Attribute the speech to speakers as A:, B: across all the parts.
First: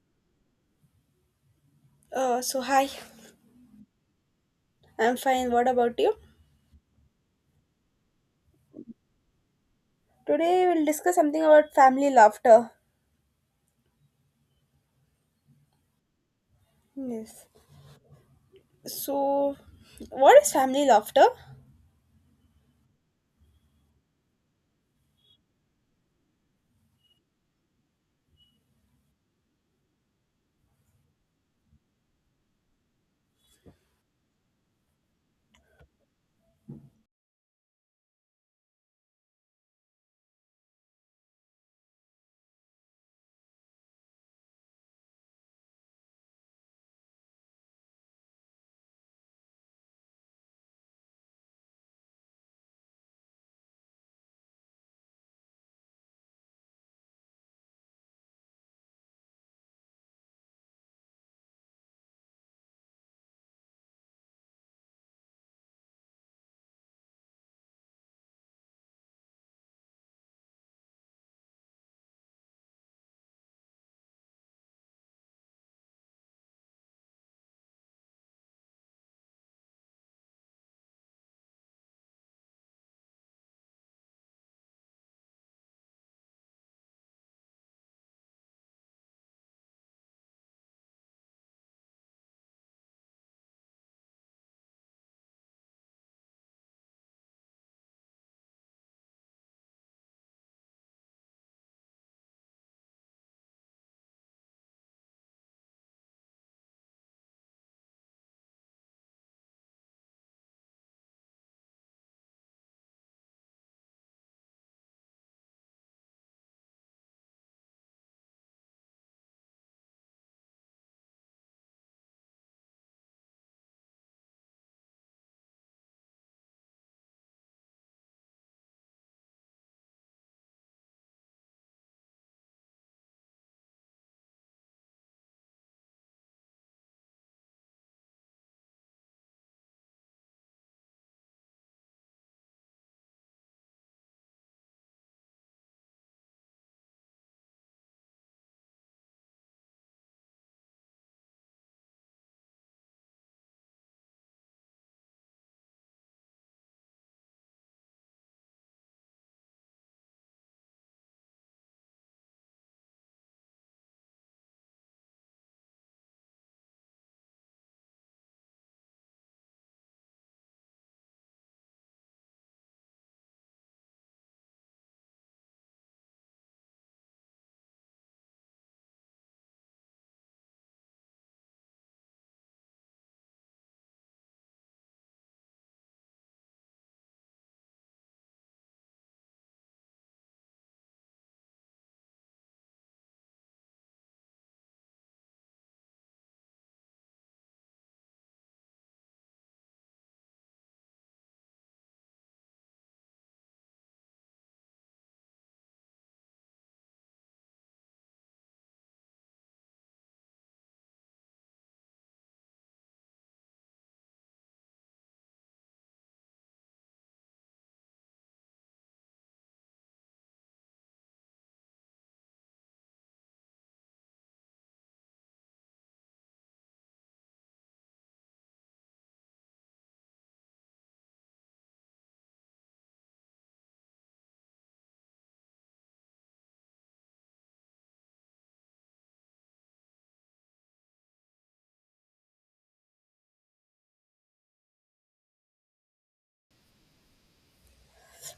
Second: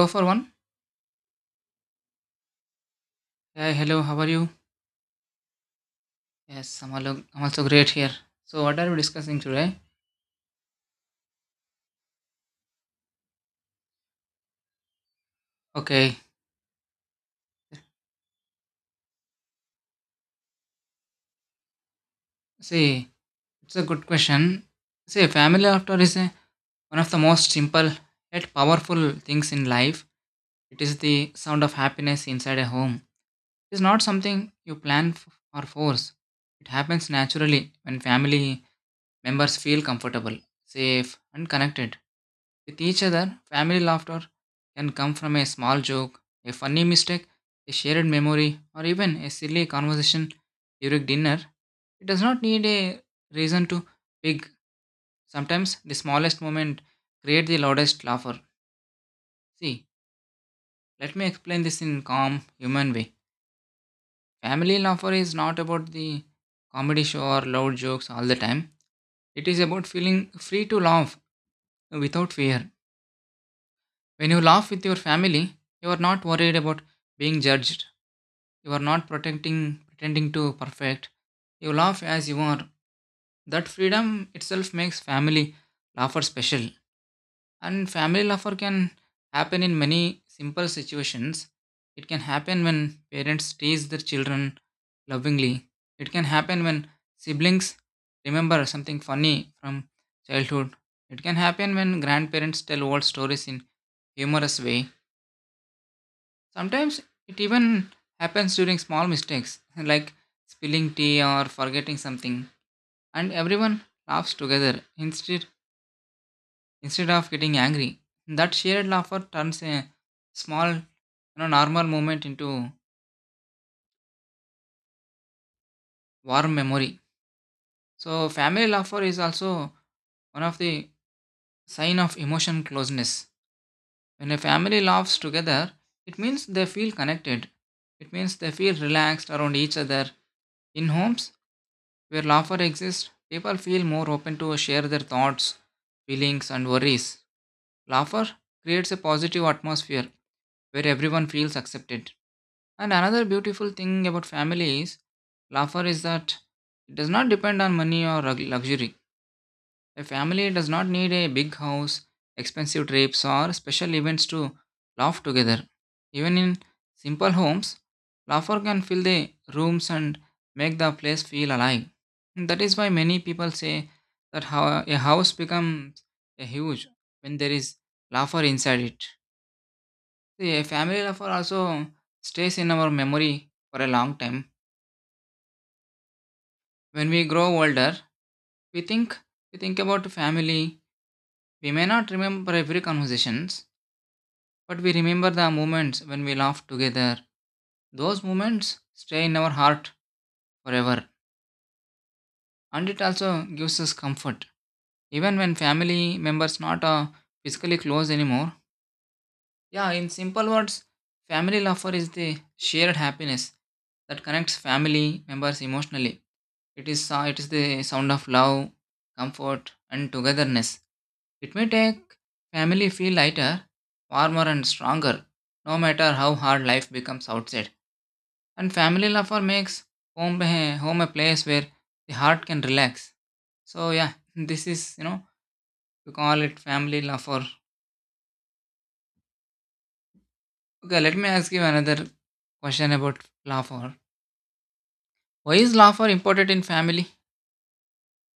A: Go for one.
B: So hi,
A: Hey, hello, how are you?
B: I'm fine. What about you?
A: Yes, I'm also great here. So, what are we discussing today?
B: Today we'll discuss something about family laughter.
A: Okay,
B: Yes. So, what is family laughter?
A: see, it's a good question. See, family after is a, one of the most simple yet powerful things in life. It is the sound of happiness inside a home. It is not something you plan f- or force. It happens naturally when family members feel comfortable, safe, and connected. With each other, family laughter can come from a small joke, a funny mistake, a shared memory, or even a silly conversation during dinner. It does not need a reason to big. Sometimes the smallest moment create the loudest laughter. See, let me explain this in calm human way. Family laughter is not about the comedy show or loud jokes all the time. It is about feeling free to laugh without fear. When you laugh with your family, you are not worried about being judged. You are not protecting pretending to perfect. You laugh as you are. That freedom itself makes family laughter special. And family laughter can happen in many simple situations. It can happen when parents tease their children lovingly. It can happen when siblings remember something funny from childhood. It can happen when grandparents tell old stories in humorous way. Sometimes it even happens during small mistakes like spilling tea or forgetting something, and everyone laughs together instead of getting angry. That shared laughter turns a small, normal moment into warm memory. So family laughter is also one of the sign of emotion closeness. When a family laughs together, it means they feel connected. It means they feel relaxed around each other in homes. Where laughter exists, people feel more open to share their thoughts, feelings, and worries. Laughter creates a positive atmosphere where everyone feels accepted. And another beautiful thing about family is laughter is that it does not depend on money or luxury. A family does not need a big house, expensive trips, or special events to laugh together. Even in simple homes, laughter can fill the rooms and make the place feel alive. That is why many people say that how a house becomes a huge when there is laughter inside it. See, a family laughter also stays in our memory for a long time. When we grow older, we think we think about family. We may not remember every conversations, but we remember the moments when we laughed together. Those moments stay in our heart forever. And it also gives us comfort. Even when family members not physically close anymore. Yeah, in simple words, family laughter is the shared happiness that connects family members emotionally. It is the sound of love, comfort, and togetherness. It may take family feel lighter, warmer, and stronger, no matter how hard life becomes outside. And family laughter makes home a place where the heart can relax. So yeah, this is we call it family laughter. Okay, let me ask you another question about laughter. Why is laughter important in family?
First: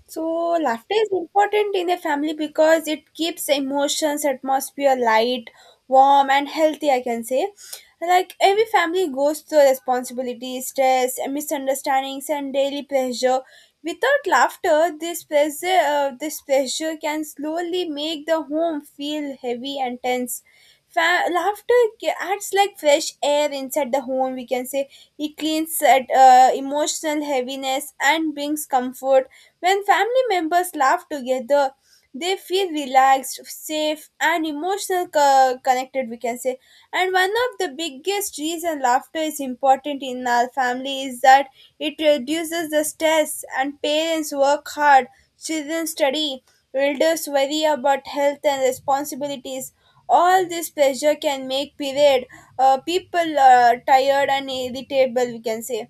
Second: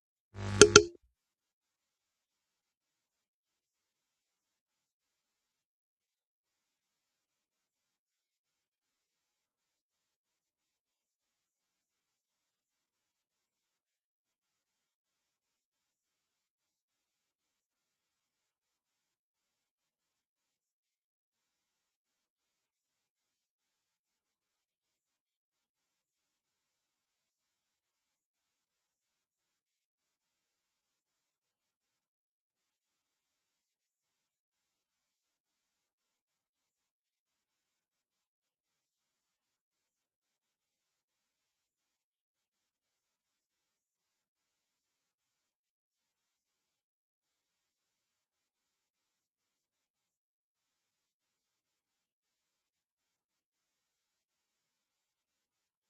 B: So, laughter is important in a family because it keeps emotions, atmosphere light, warm, and healthy. I can say, like every family goes through responsibilities, stress, and misunderstandings, and daily pressure. Without laughter, this pressure can slowly make the home feel heavy and tense. Laughter acts like fresh air inside the home, we can say. It cleans at, emotional heaviness and brings comfort. When family members laugh together, they feel relaxed, safe, and emotional connected, we can say. And one of the biggest reason laughter is important in our family is that it reduces the stress, and parents work hard, children study, elders worry about health and responsibilities. All this pressure can make period people tired and irritable, we can say.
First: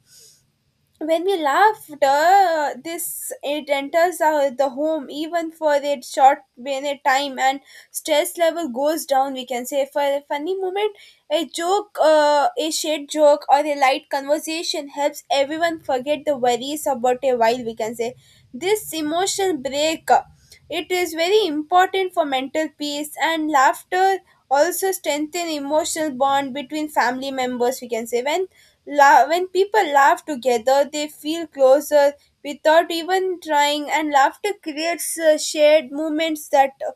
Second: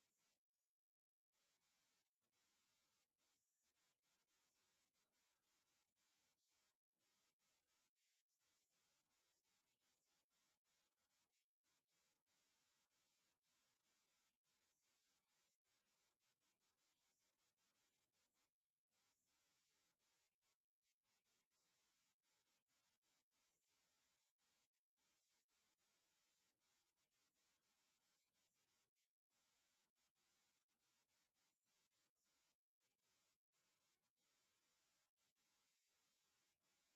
B: When we laughed, this it enters the home even for a short minute time, and stress level goes down, we can say. For a funny moment, a shared joke or a light conversation helps everyone forget the worries about a while, we can say. This emotional break, it is very important for mental peace. And laughter also strengthen emotional bond between family members, we can say. When people laugh together, they feel closer without even trying, and laughter creates shared moments that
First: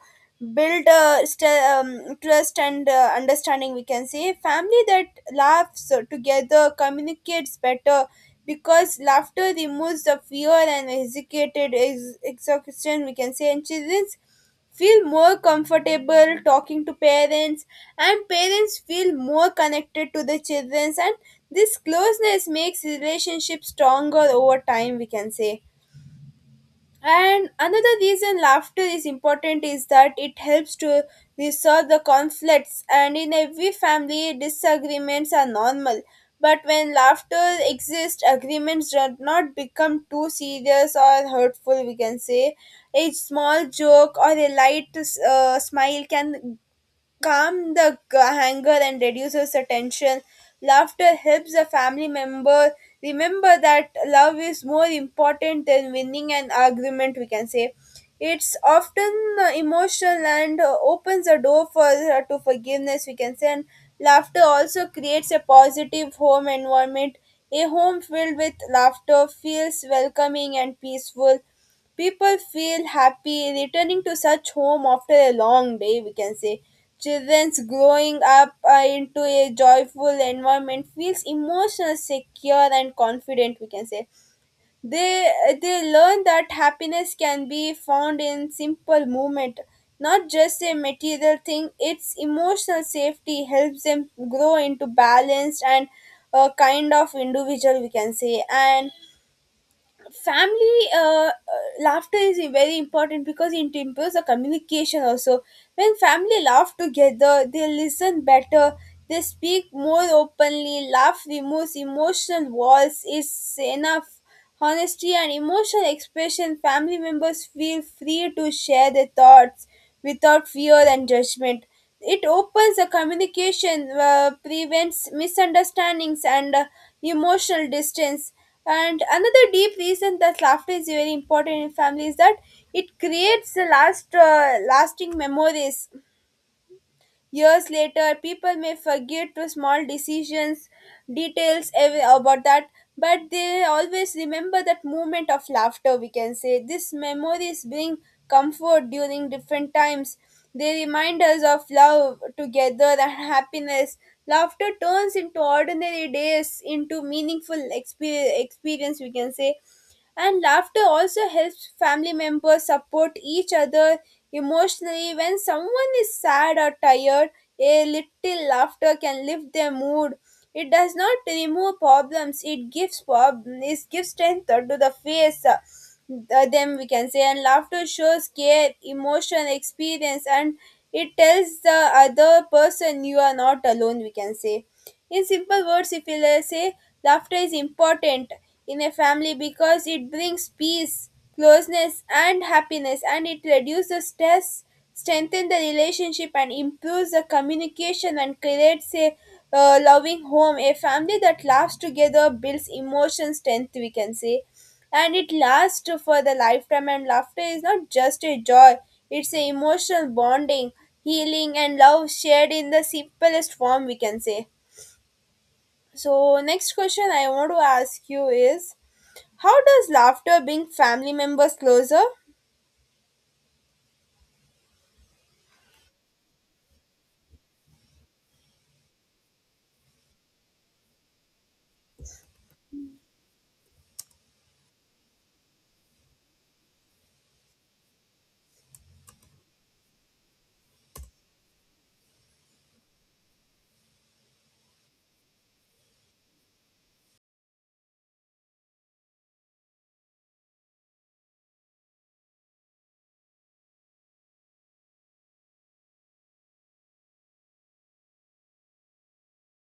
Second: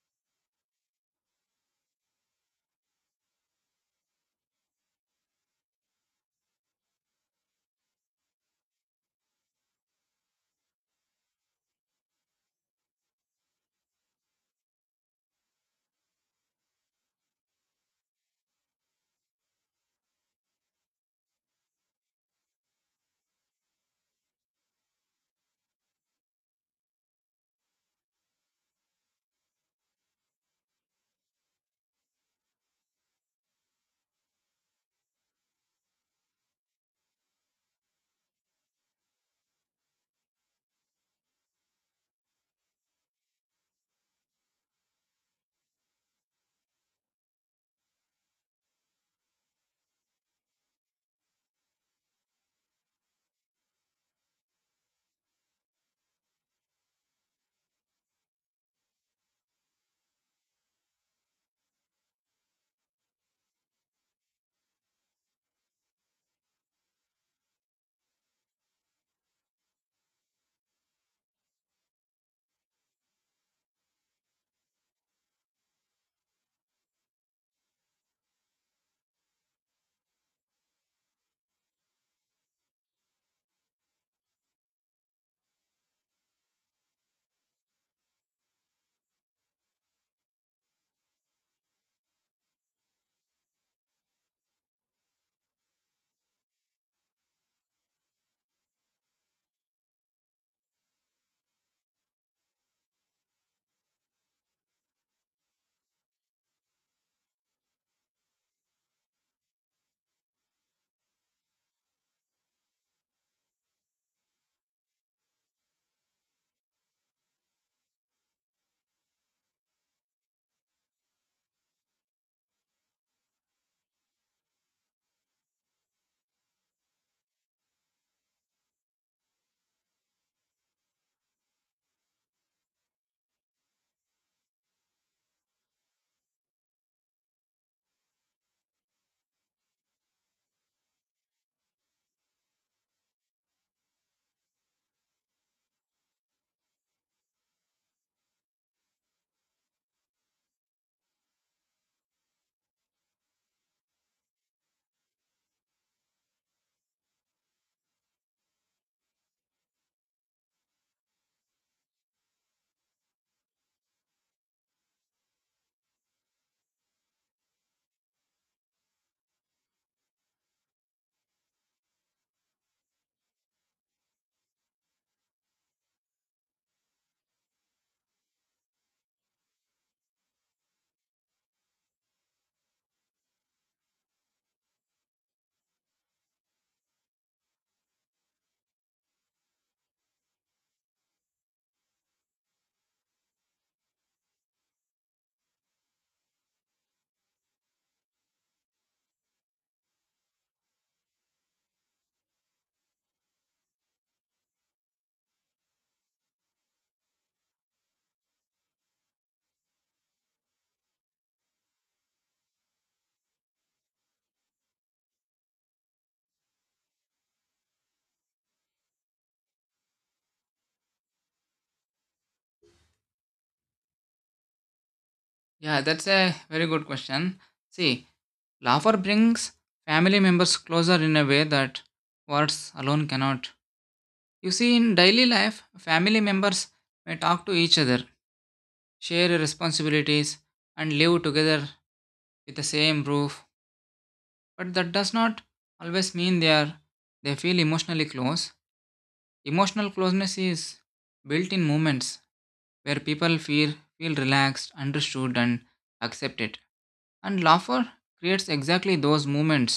B: build, trust and understanding, we can say. Family that laughs together communicates better because laughter removes the fear and hesitated exhaustion, we can say. And children feel more comfortable talking to parents, and parents feel more connected to the children, and this closeness makes relationships stronger over time, we can say. And another reason laughter is important is that it helps to resolve the conflicts. And in every family, disagreements are normal. But when laughter exists, agreements do not become too serious or hurtful, we can say. A small joke or a light, smile can calm the anger and reduces the tension. Laughter helps a family member remember that love is more important than winning an argument, we can say. It's often, emotional, and opens the door for to forgiveness, we can say. And laughter also creates a positive home environment. A home filled with laughter feels welcoming and peaceful. People feel happy returning to such home after a long day, we can say. Children's growing up, into a joyful environment feels emotional, secure, and confident, we can say. They, they learn that happiness can be found in simple movement, not just a material thing. Its emotional safety helps them grow into balanced and a kind of individual, we can say. And family, laughter is very important because it improves the communication also. When family laugh together, they listen better, they speak more openly. Laugh removes emotional walls. It's enough honesty and emotional expression. Family members feel free to share their thoughts without fear and judgment. It opens the communication, prevents misunderstandings and emotional distance. And another deep reason that laughter is very important in family is that it creates the lasting memories. Years later, people may forget to small decisions, details about that, but they always remember that moment of laughter, we can say. These memories bring comfort during different times. They remind us of love, together, and happiness. Laughter turns into ordinary days into meaningful experience, we can say. And laughter also helps family members support each other emotionally. When someone is sad or tired, a little laughter can lift their mood. It does not remove problems, it gives it gives strength to the face, them, we can say. And laughter shows care, emotion, experience, and it tells the other person you are not alone, we can say. In simple words, if we'll say, laughter is important in a family because it brings peace, closeness, and happiness, and it reduces stress, strengthens the relationship, and improves the communication and creates a, loving home. A family that laughs together builds emotion strength, we can say, and it lasts for the lifetime. And laughter is not just a joy; it's an emotional bonding, healing, and love shared in the simplest form, we can say. So, next question I want to ask you is, how does laughter bring family members closer?
A: Yeah, that's a very good question. See, laughter brings family members closer in a way that words alone cannot. You see, in daily life, family members may talk to each other, share responsibilities, and live together with the same roof, but that does not always mean they feel emotionally close. Emotional closeness is built in moments where people feel relaxed, understood, and accepted. And laughter creates exactly those moments.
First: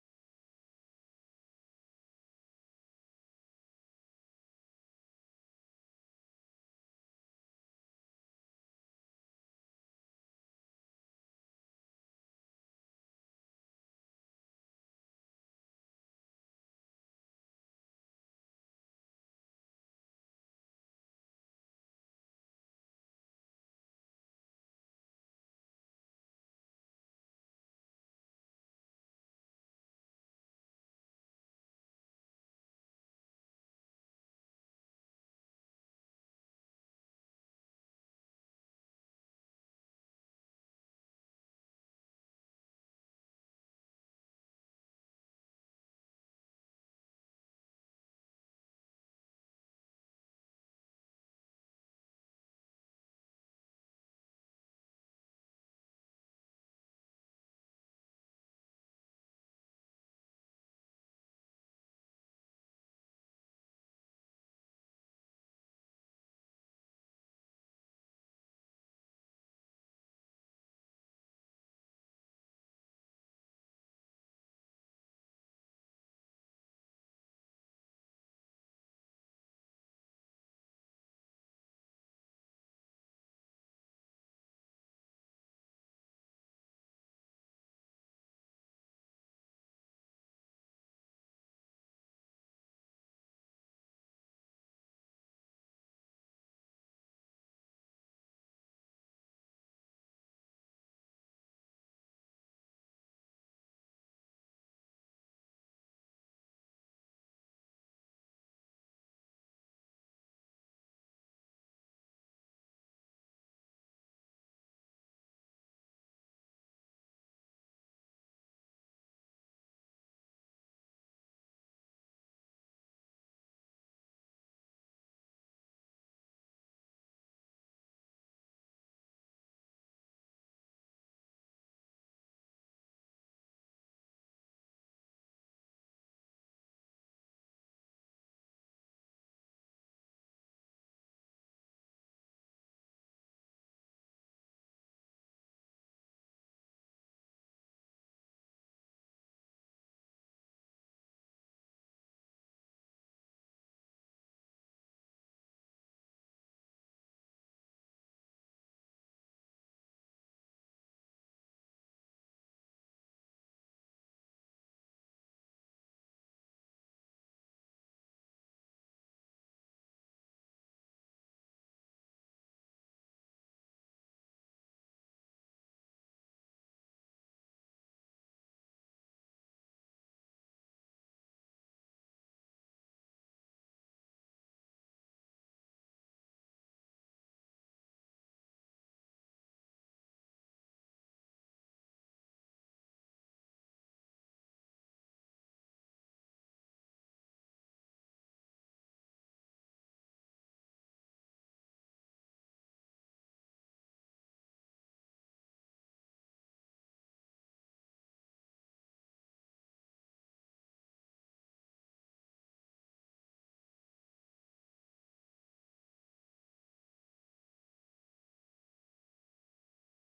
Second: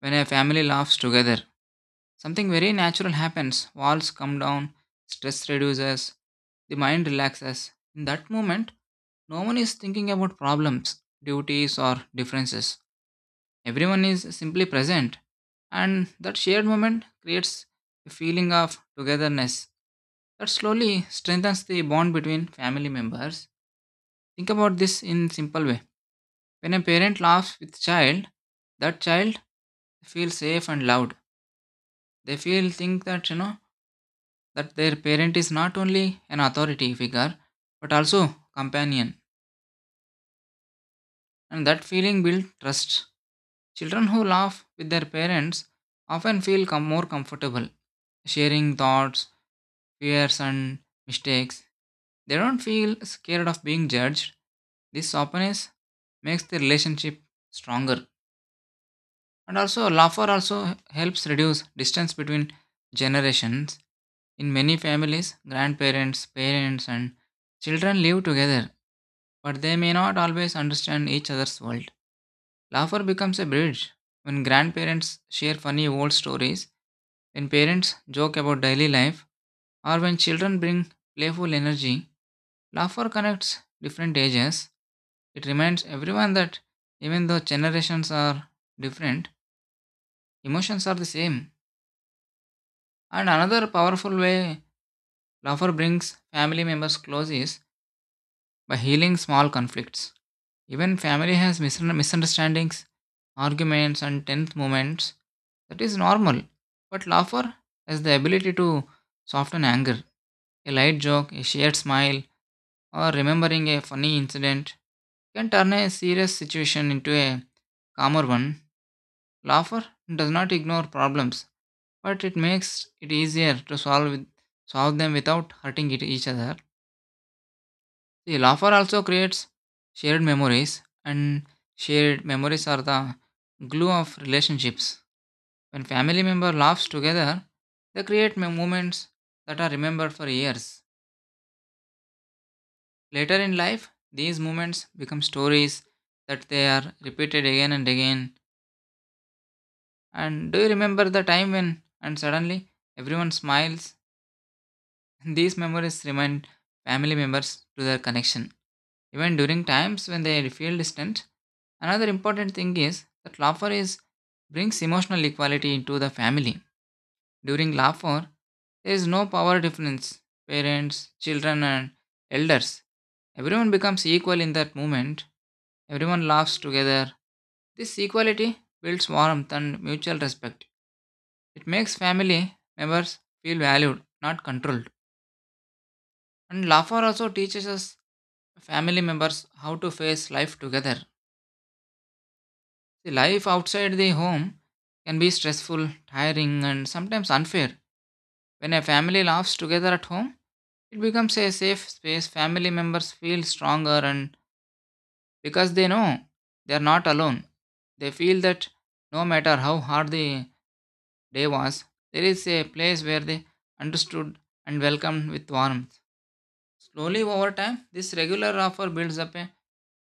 A: When a family laughs together, something very natural happens. Walls come down, stress reduces, the mind relaxes. In that moment, no one is thinking about problems, duties, or differences. Everyone is simply present, and that shared moment creates a feeling of togetherness that slowly strengthens the bond between family members. Think about this in simple way. When a parent laughs with child, that child feels safe and loved. They feel think that you know that their parent is not only an authority figure but also companion, and that feeling builds trust. Children who laugh with their parents often feel more comfortable sharing thoughts, fears, and mistakes. They don't feel scared of being judged. This openness makes the relationship stronger. And also, laughter also helps reduce distance between generations. In many families, grandparents, parents, and children live together, but they may not always understand each other's world. Laughter becomes a bridge when grandparents share funny old stories, when parents joke about daily life, or when children bring playful energy. Laughter connects different ages. It reminds everyone that even though generations are different, emotions are the same. And another powerful way laughter brings family members close is by healing small conflicts. Even family has misunderstandings, arguments, and tense moments. That is normal. But laughter has the ability to soften anger. A light joke, a shared smile, or remembering a funny incident can turn a serious situation into a calmer one. Laughter does not ignore problems, but it makes it easier to solve them without hurting it, each other. The laughter also creates shared memories, and shared memories are the glue of relationships. When family member laughs together, they create moments that are remembered for years. Later in life, these moments become stories that they are repeated again and again. And do you remember the time when, and suddenly everyone smiles? These memories remind family members to their connection, even during times when they feel distant. Another important thing is that laughter is brings emotional equality into the family. During laughter, there is no power difference. Parents, children, and elders, everyone becomes equal in that moment. Everyone laughs together. This equality builds warmth and mutual respect. It makes family members feel valued, not controlled. And laughter also teaches us family members how to face life together. The life outside the home can be stressful, tiring, and sometimes unfair. When a family laughs together at home, it becomes a safe space. Family members feel stronger, and because they know they are not alone, they feel that no matter how hard the day was, there is a place where they understood and welcomed with warmth. Slowly over time, this regular offer builds up a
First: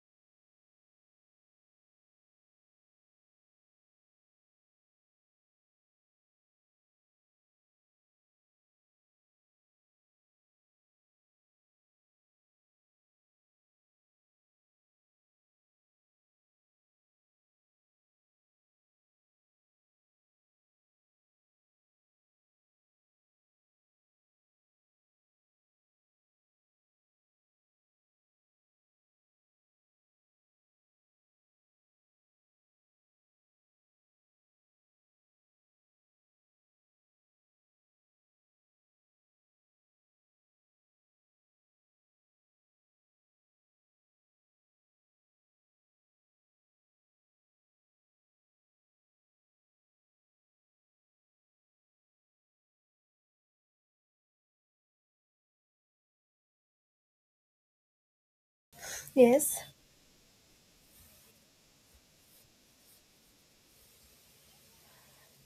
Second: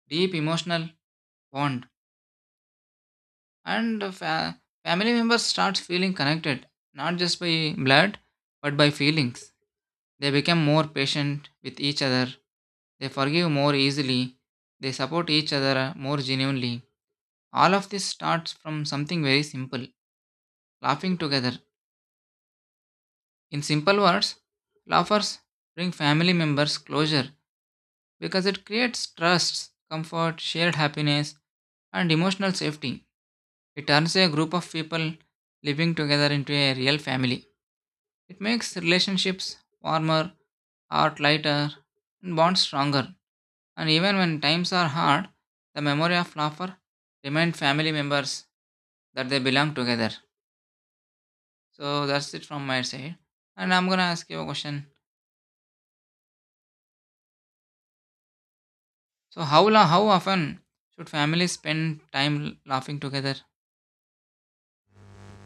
A: deep emotional bond, and family members start feeling connected not just by blood but by feelings. They become more patient with each other, they forgive more easily, they support each other more genuinely. All of this starts from something very simple: laughing together. In simple words, laughers bring family members closure because it creates trust, comfort, shared happiness, and emotional safety. It turns a group of people living together into a real family. It makes relationships warmer, heart lighter, and bonds stronger. And even when times are hard, the memory of laughter remind family members that they belong together. So that's it from my side. And I'm gonna ask you a question. So
B: Yes.
A: how often should families spend time laughing together?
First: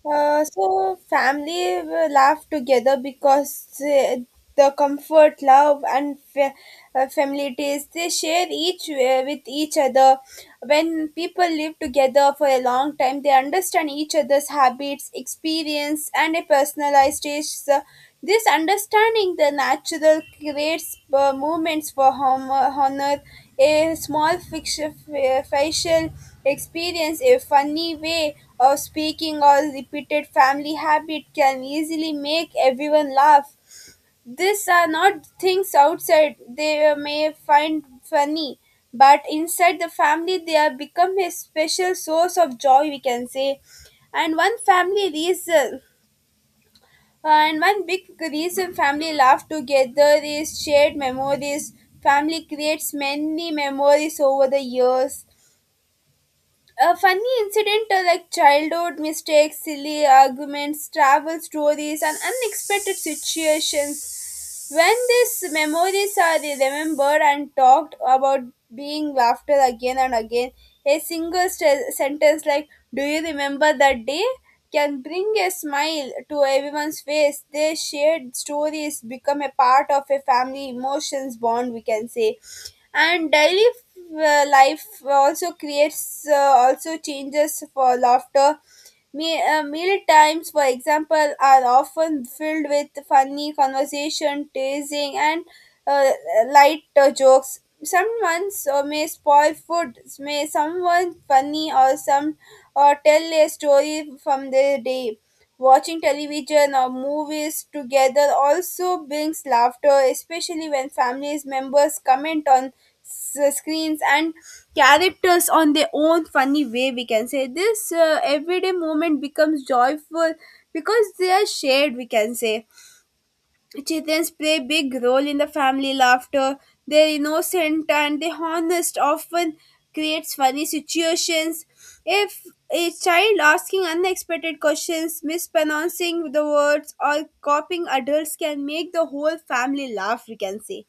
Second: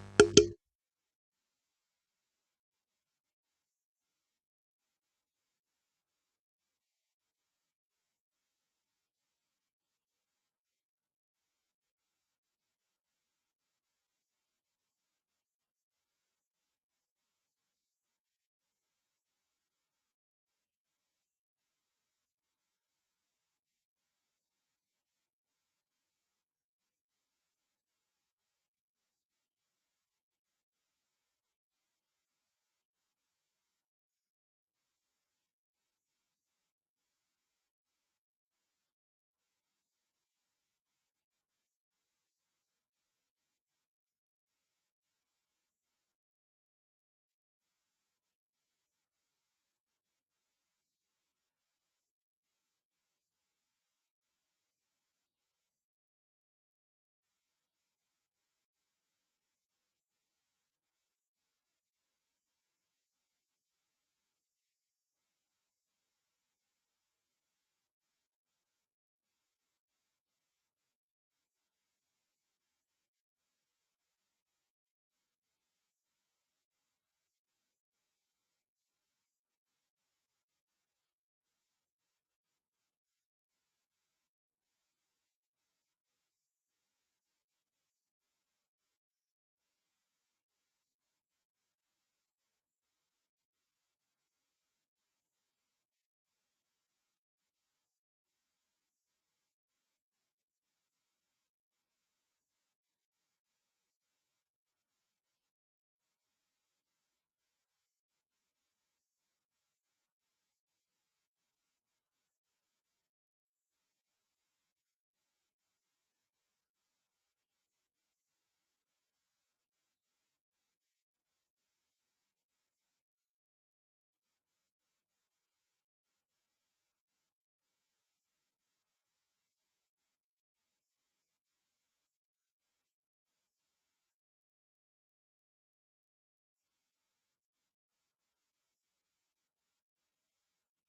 B: So, family will laugh together because, the comfort, love, and familiarity they share each with each other. When people live together for a long time, they understand each other's habits, experience, and a personalized taste. So this understanding the natural creates, movements for honor, a small fiction, facial experience, a funny way of speaking or repeated family habit can easily make everyone laugh. These are not things outside they may find funny, but inside the family they are become a special source of joy, we can say. And one family reason, and one big reason family laugh together is shared memories. Family creates many memories over the years. A funny incident, like childhood mistakes, silly arguments, travel stories, and unexpected situations, when these memories are remembered and talked about, being laughter again and again, a single sentence like "Do you remember that day?" can bring a smile to everyone's face. Their shared stories become a part of a family emotions bond, we can say. And daily, life also creates also changes for laughter. Meal times, for example, are often filled with funny conversation, teasing, and, uh, light, jokes. Some months, may spoil food, may someone funny or some or tell a story from their day. Watching television or movies together also brings laughter, especially when family members comment on screens and characters on their own funny way, we can say. This, everyday moment becomes joyful because they are shared, we can say. Chitans play a big role in the family laughter. They innocent and they honest often creates funny situations. If a child asking unexpected questions, mispronouncing the words or copying adults can make the whole family laugh, we can say.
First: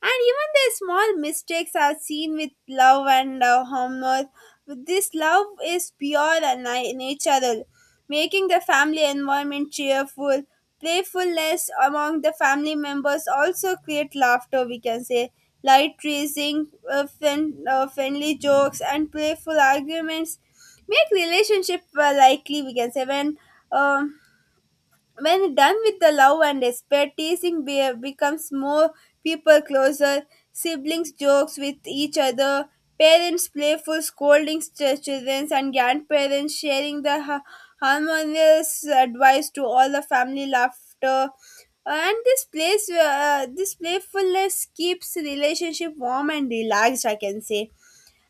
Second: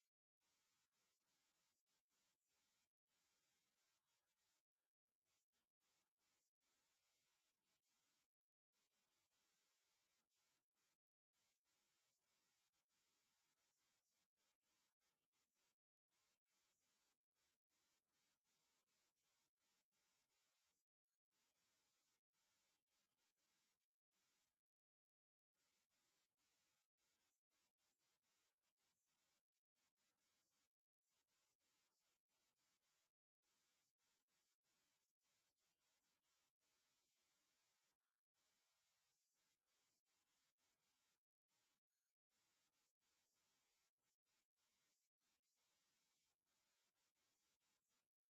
B: And even their small mistakes are seen with love and, humor. This love is pure and natural, making the family environment cheerful. Playfulness among the family members also create laughter, we can say. Light teasing, friendly jokes, and playful arguments make relationship, likely, we can say. Um, when done with the love and despair, teasing becomes more people closer. Siblings jokes with each other, parents playful scolding children, and grandparents sharing the harmonious advice to all the family laughter. And this playfulness keeps relationship warm and relaxed, I can say.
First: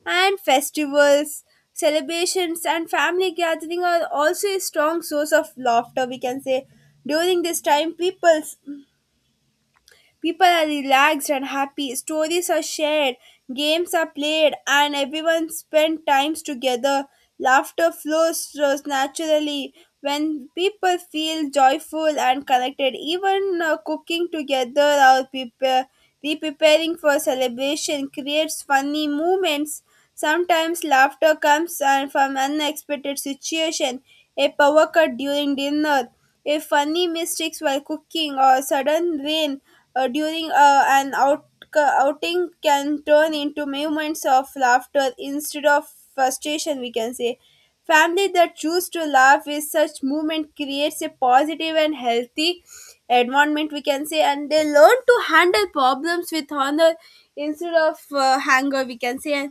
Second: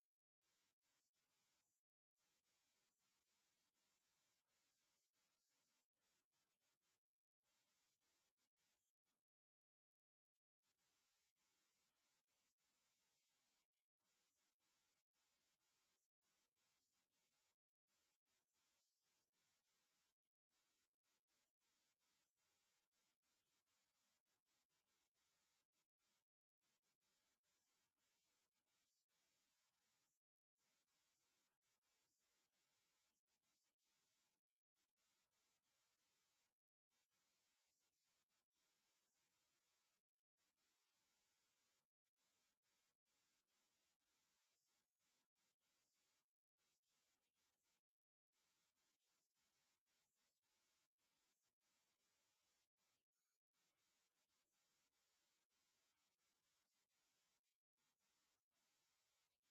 B: And festivals, celebrations, and family gathering are also a strong source of laughter, we can say. During this time, people are relaxed and happy, stories are shared, games are played, and everyone spend times together. Laughter flows just naturally when people feel joyful and connected. Even, cooking together or re-preparing for celebration creates funny moments. Sometimes laughter comes, from unexpected situation, a power cut during dinner, a funny mistakes while cooking, or sudden rain, during, an outing can turn into moments of laughter instead of frustration, we can say. Family that choose to laugh with such movement creates a positive and healthy environment, we can say, and they learn to handle problems with honor instead of, anger, we can say.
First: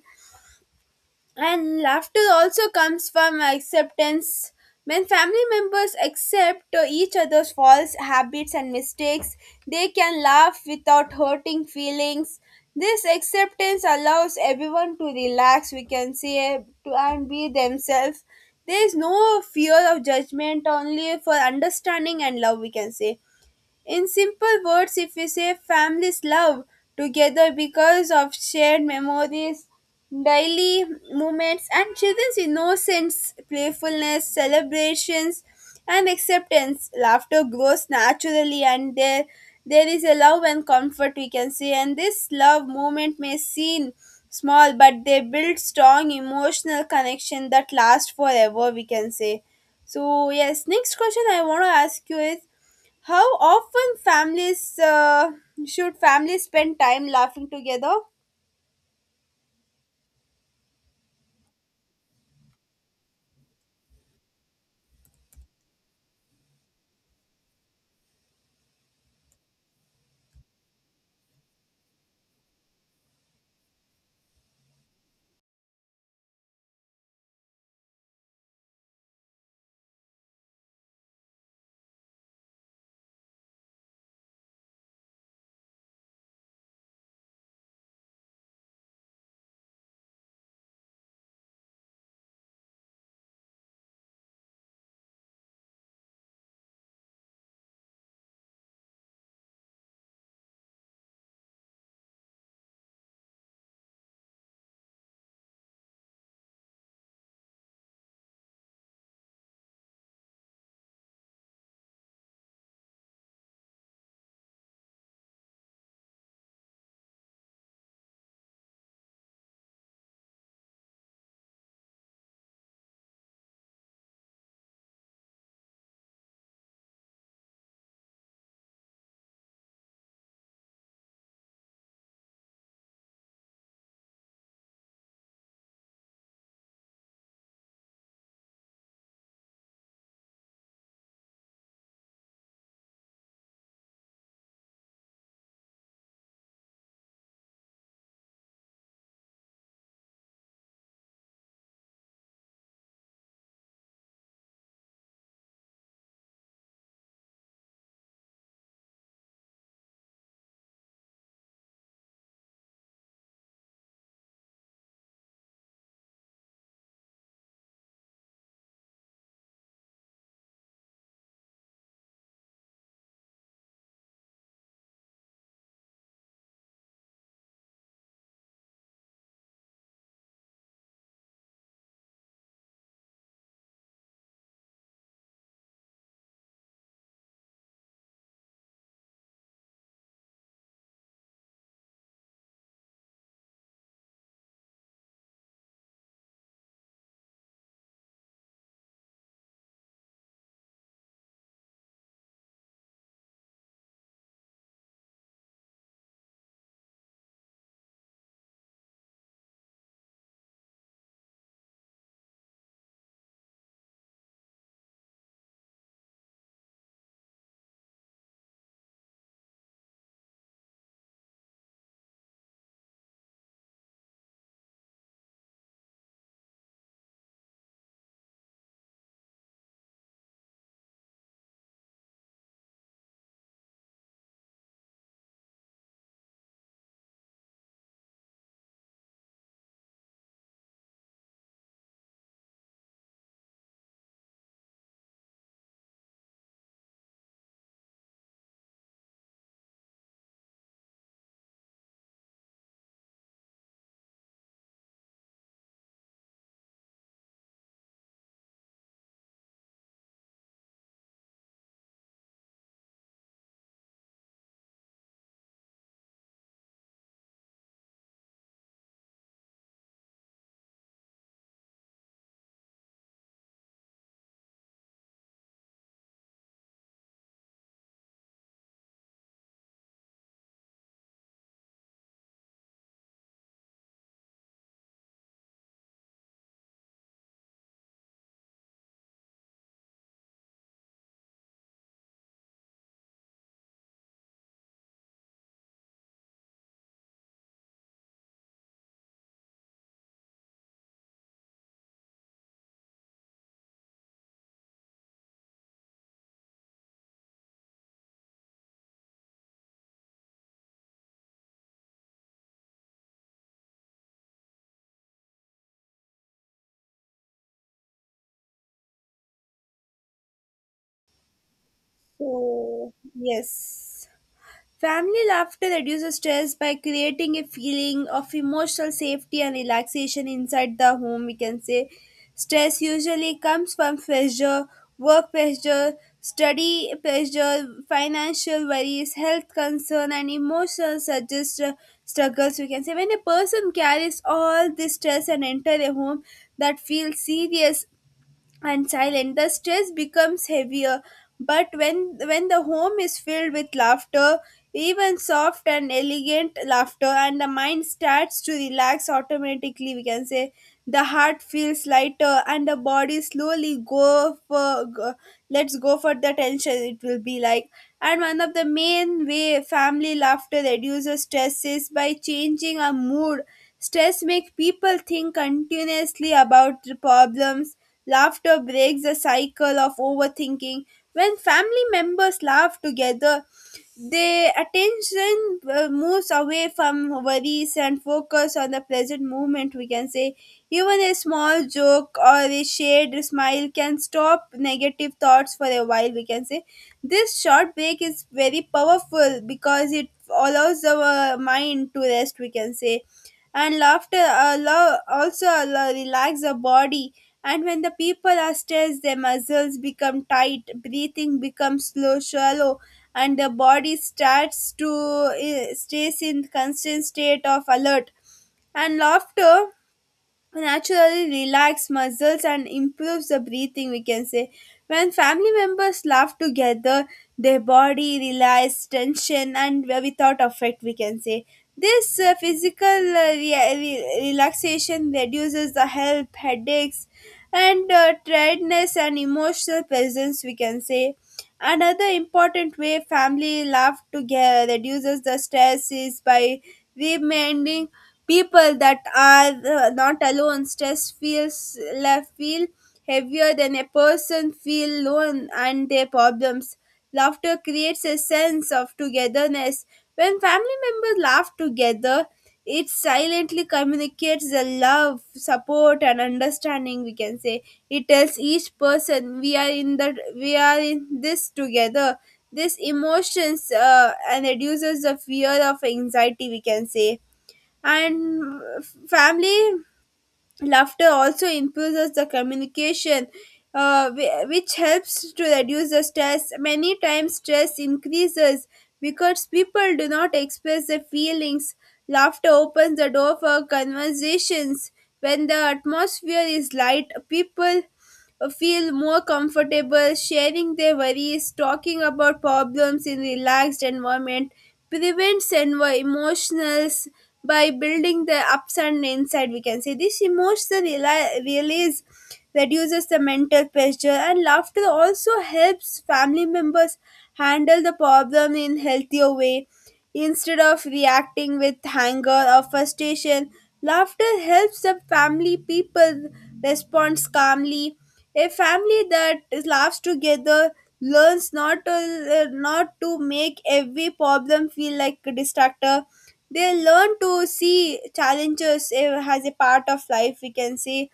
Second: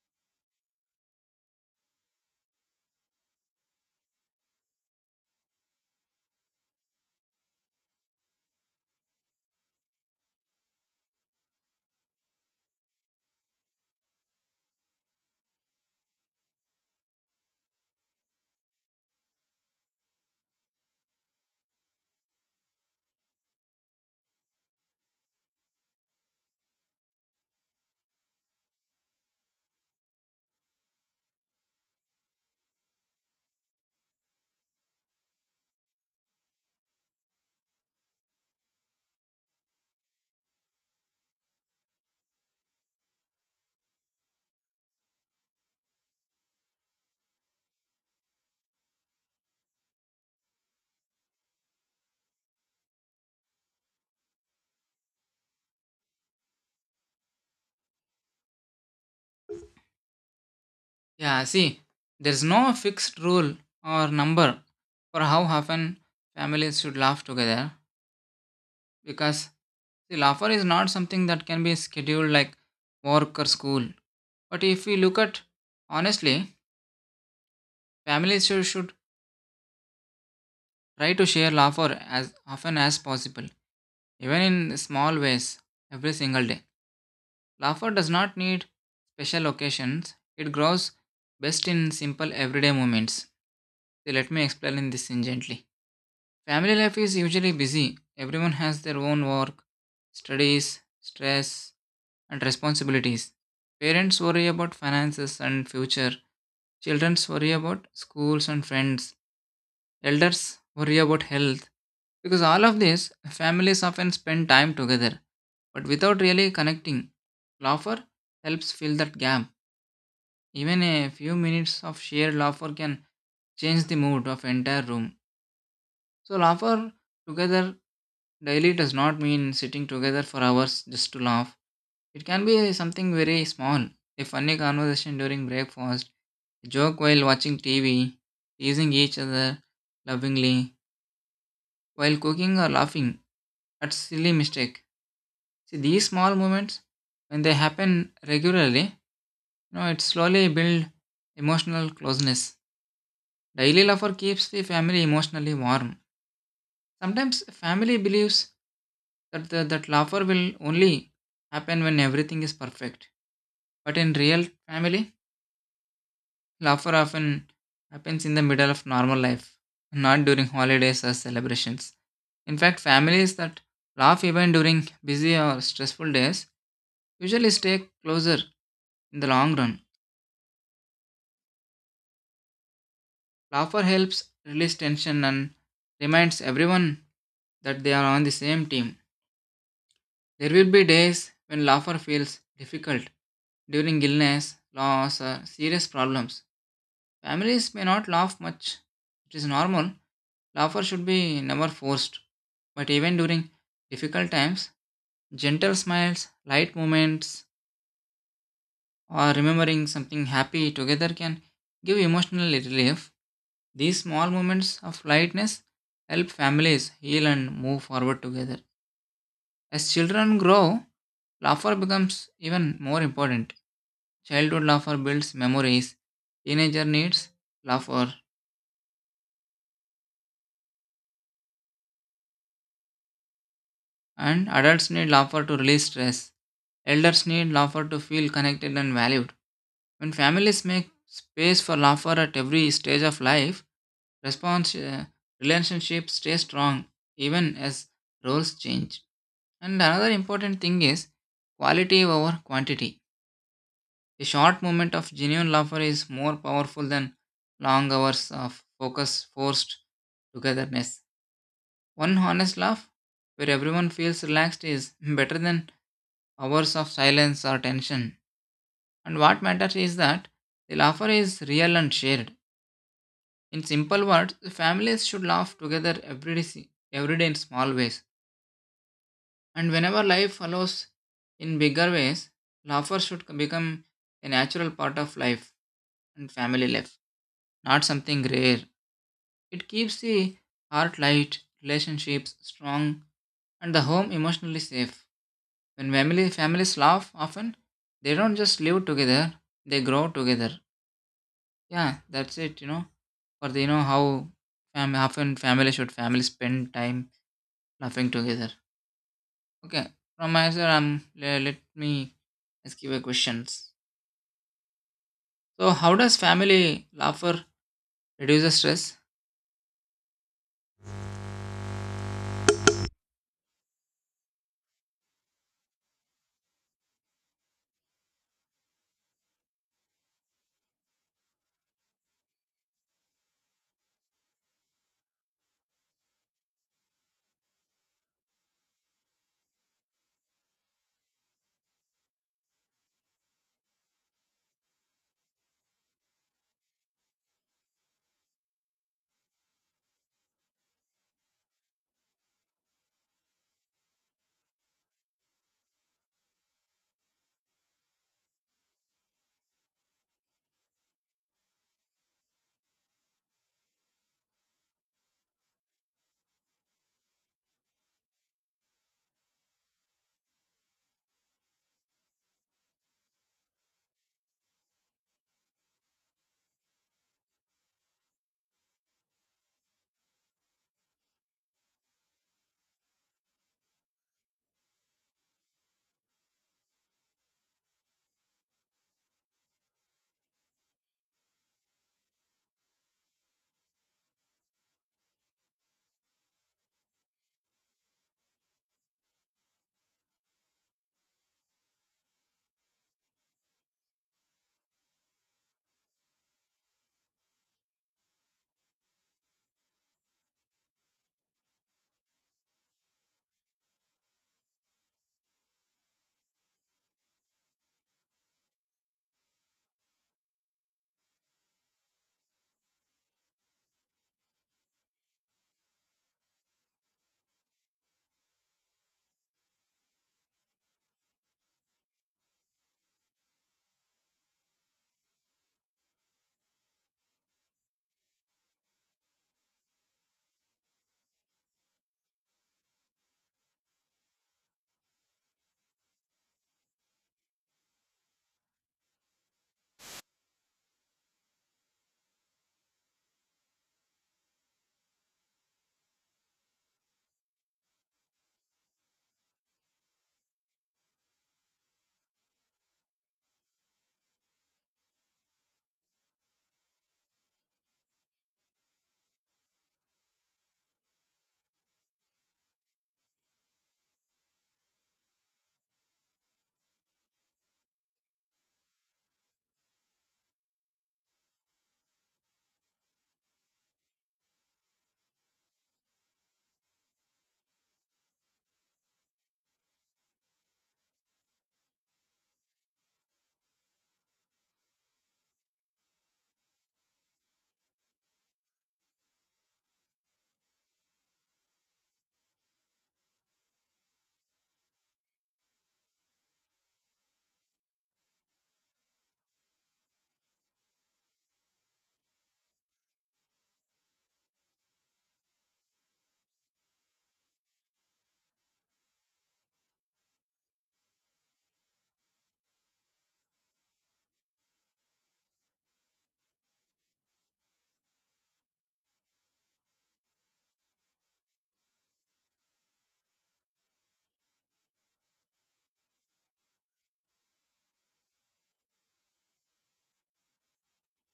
B: And laughter also comes from acceptance. When family members accept, each other's faults, habits, and mistakes, they can laugh without hurting feelings. This acceptance allows everyone to relax, we can say, and be themselves. There is no fear of judgment, only for understanding and love, we can say. In simple words, if we say, families love together because of shared memories, daily moments, and children's innocence, playfulness, celebrations, and acceptance, laughter grows naturally, and there is a love and comfort, we can say. And this love moment may seem small, but they build strong emotional connection that lasts forever, we can say. So yes, next question I want to ask you is, how often families should families spend time laughing together?
A: Yeah, see, there's no fixed rule or number for how often families should laugh together, because the laughter is not something that can be scheduled like work or school. But if we look at honestly, families should try to share laughter as often as possible, even in small ways every single day. Laughter does not need special occasions, it grows best in simple everyday moments. So let me explain in this in gently. Family life is usually busy. Everyone has their own work, studies, stress, and responsibilities. Parents worry about finances and future. Children worry about schools and friends. Elders worry about health. Because all of this, families often spend time together, but without really connecting. Laughter helps fill that gap. Even a few minutes of shared laughter can change the mood of entire room. So laughter together daily does not mean sitting together for hours just to laugh. It can be something very small. A funny conversation during breakfast, a joke while watching TV, teasing each other lovingly while cooking, or laughing at silly mistake. See, these small moments, when they happen regularly, it slowly builds emotional closeness. Daily laughter keeps the family emotionally warm. Sometimes family believes that laughter will only happen when everything is perfect. But in real family, laughter often happens in the middle of normal life, not during holidays or celebrations. In fact, families that laugh even during busy or stressful days usually stay closer in the long run. Laughter helps release tension and reminds everyone that they are on the same team. There will be days when laughter feels difficult. During illness, loss, or serious problems, families may not laugh much. It is normal. Laughter should be never forced. But even during difficult times, gentle smiles, light moments, or remembering something happy together can give emotional relief. These small moments of lightness help families heal and move forward together. As children grow, laughter becomes even more important. Childhood laughter builds memories. Teenager needs laughter, and adults need laughter to release stress. Elders need laughter to feel connected and valued. When families make space for laughter at every stage of life, response relationships stay strong even as roles change. And another important thing is quality over quantity. A short moment of genuine laughter is more powerful than long hours of focus forced togetherness. One honest laugh where everyone feels relaxed is better than hours of silence or tension. And what matters is that the laughter is real and shared. In simple words, the families should laugh together every day in small ways. And whenever life follows in bigger ways, laughter should become a natural part of life and family life, not something rare. It keeps the heart light, relationships strong, and the home emotionally safe. When families laugh often, they don't just live together, they grow together. Yeah, that's it, For the, how often family should family spend time laughing together. Okay, from my side, let me ask you a questions. So, how does family laughter reduce the stress?
B: So, yes. Family laughter reduces stress by creating a feeling of emotional safety and relaxation inside the home, we can say. Stress usually comes from pressure, work pressure, study pressure, financial worries, health concern, and emotional suggest struggles. We can say when a person carries all this stress and enter a home that feels serious and silent, the stress becomes heavier. But when the home is filled with laughter, even soft and elegant laughter, and the mind starts to relax automatically, we can say the heart feels lighter and the body slowly let's go for the tension. It will be like, and one of the main way family laughter reduces stress is by changing our mood. Stress make people think continuously about the problems. Laughter breaks the cycle of overthinking. When family members laugh together, their attention moves away from worries and focus on the present moment, we can say. Even a small joke or a shared smile can stop negative thoughts for a while, we can say. This short break is very powerful because it allows our mind to rest, we can say. And laughter allow, also allow, relax the body. And when the people are stressed, their muscles become tight, breathing becomes slow, shallow, and the body starts to stays in constant state of alert. And laughter naturally relax muscles and improves the breathing, we can say. When family members laugh together, their body relaxes tension and without effect, we can say. This physical relaxation reduces the health headaches and tiredness and emotional presence, we can say. Another important way family laugh together reduces the stress is by reminding people that are not alone. Stress feels left feel heavier than a person feel alone and their problems. Laughter creates a sense of togetherness. When family members laugh together, it silently communicates the love, support, and understanding. We can say it tells each person we are in this together. This emotions and reduces the fear of anxiety, we can say. And family laughter also improves the communication, which helps to reduce the stress. Many times, stress increases because people do not express their feelings. Laughter opens the door for conversations. When the atmosphere is light, people feel more comfortable sharing their worries, talking about problems in relaxed environment prevents emotionals by building the ups and inside, we can say. This emotional release reduces the mental pressure, and laughter also helps family members handle the problem in healthier way. Instead of reacting with anger or frustration, laughter helps the family people respond calmly. A family that laughs together learns not to make every problem feel like a distractor. They learn to see challenges as a part of life, we can say.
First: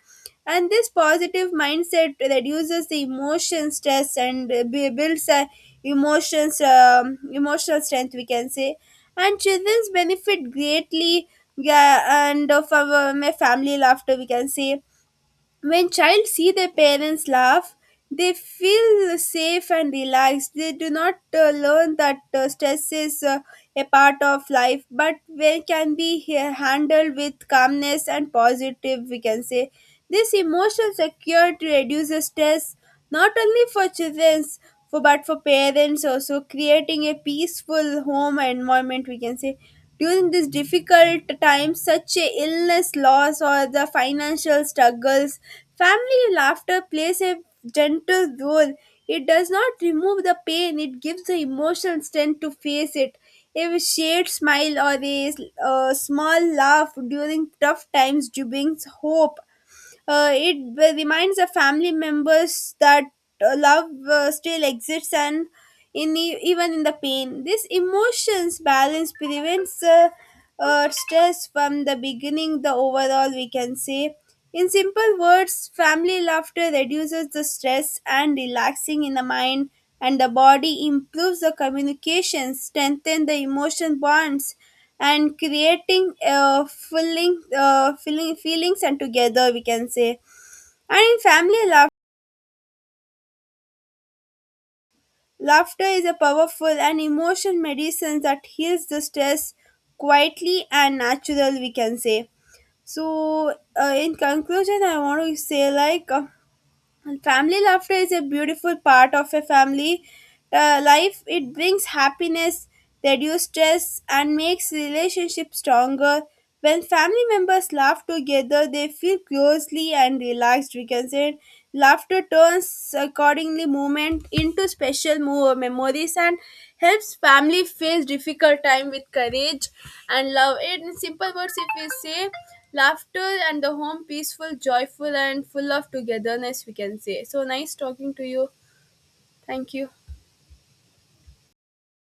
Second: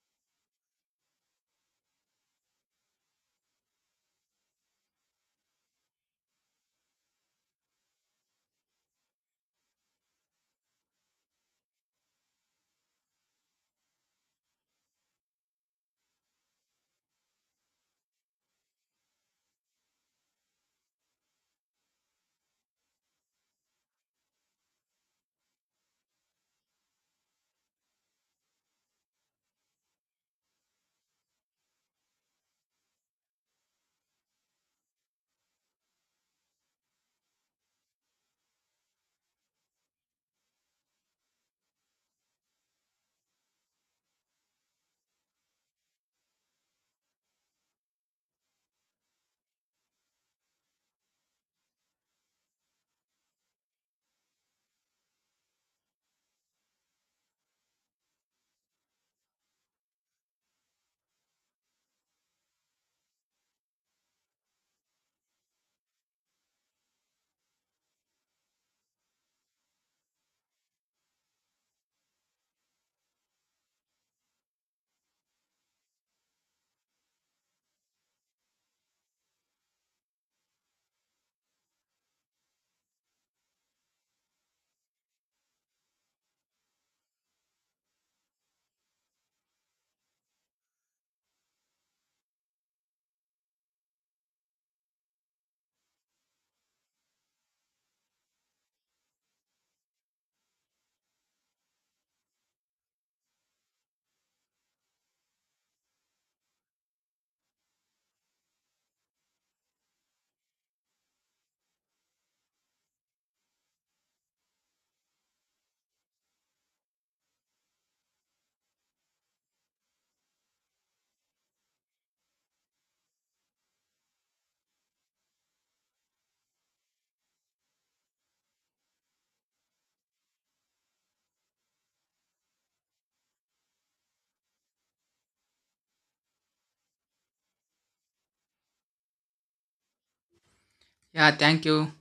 B: And this positive mindset reduces the emotion stress and builds a emotions emotional strength, we can say. And children benefit greatly, yeah, and from a family laughter, we can say. When child see their parents laugh, they feel safe and relaxed. They do not learn that stress is a part of life, but when can be handled with calmness and positive, we can say. This emotional security reduces stress not only for children for but for parents also, creating a peaceful home environment, we can say. During this difficult time such a illness, loss, or the financial struggles, family laughter plays a gentle role. It does not remove the pain, it gives the emotional strength to face it. A shared smile or a small laugh during tough times brings hope. It reminds the family members that love still exists and in even in the pain. This emotions balance prevents stress from the beginning. The overall, we can say. In simple words, family laughter reduces the stress and relaxing in the mind and the body, improves the communication, strengthen the emotion bonds, and creating filling feelings and together, we can say. And in family laugh, laughter is a powerful and emotion medicine that heals the stress quietly and natural, we can say. So, in conclusion, I want to say like, And family laughter is a beautiful part of a family life. It brings happiness, reduces stress, and makes relationships stronger. When family members laugh together, they feel closely and relaxed. We can say laughter turns accordingly moment into special memories and helps family face difficult time with courage and love. In simple words, if we say laughter and the home peaceful, joyful, and full of togetherness, we can say. So nice talking to you. Thank you.
A: Yeah, thank you.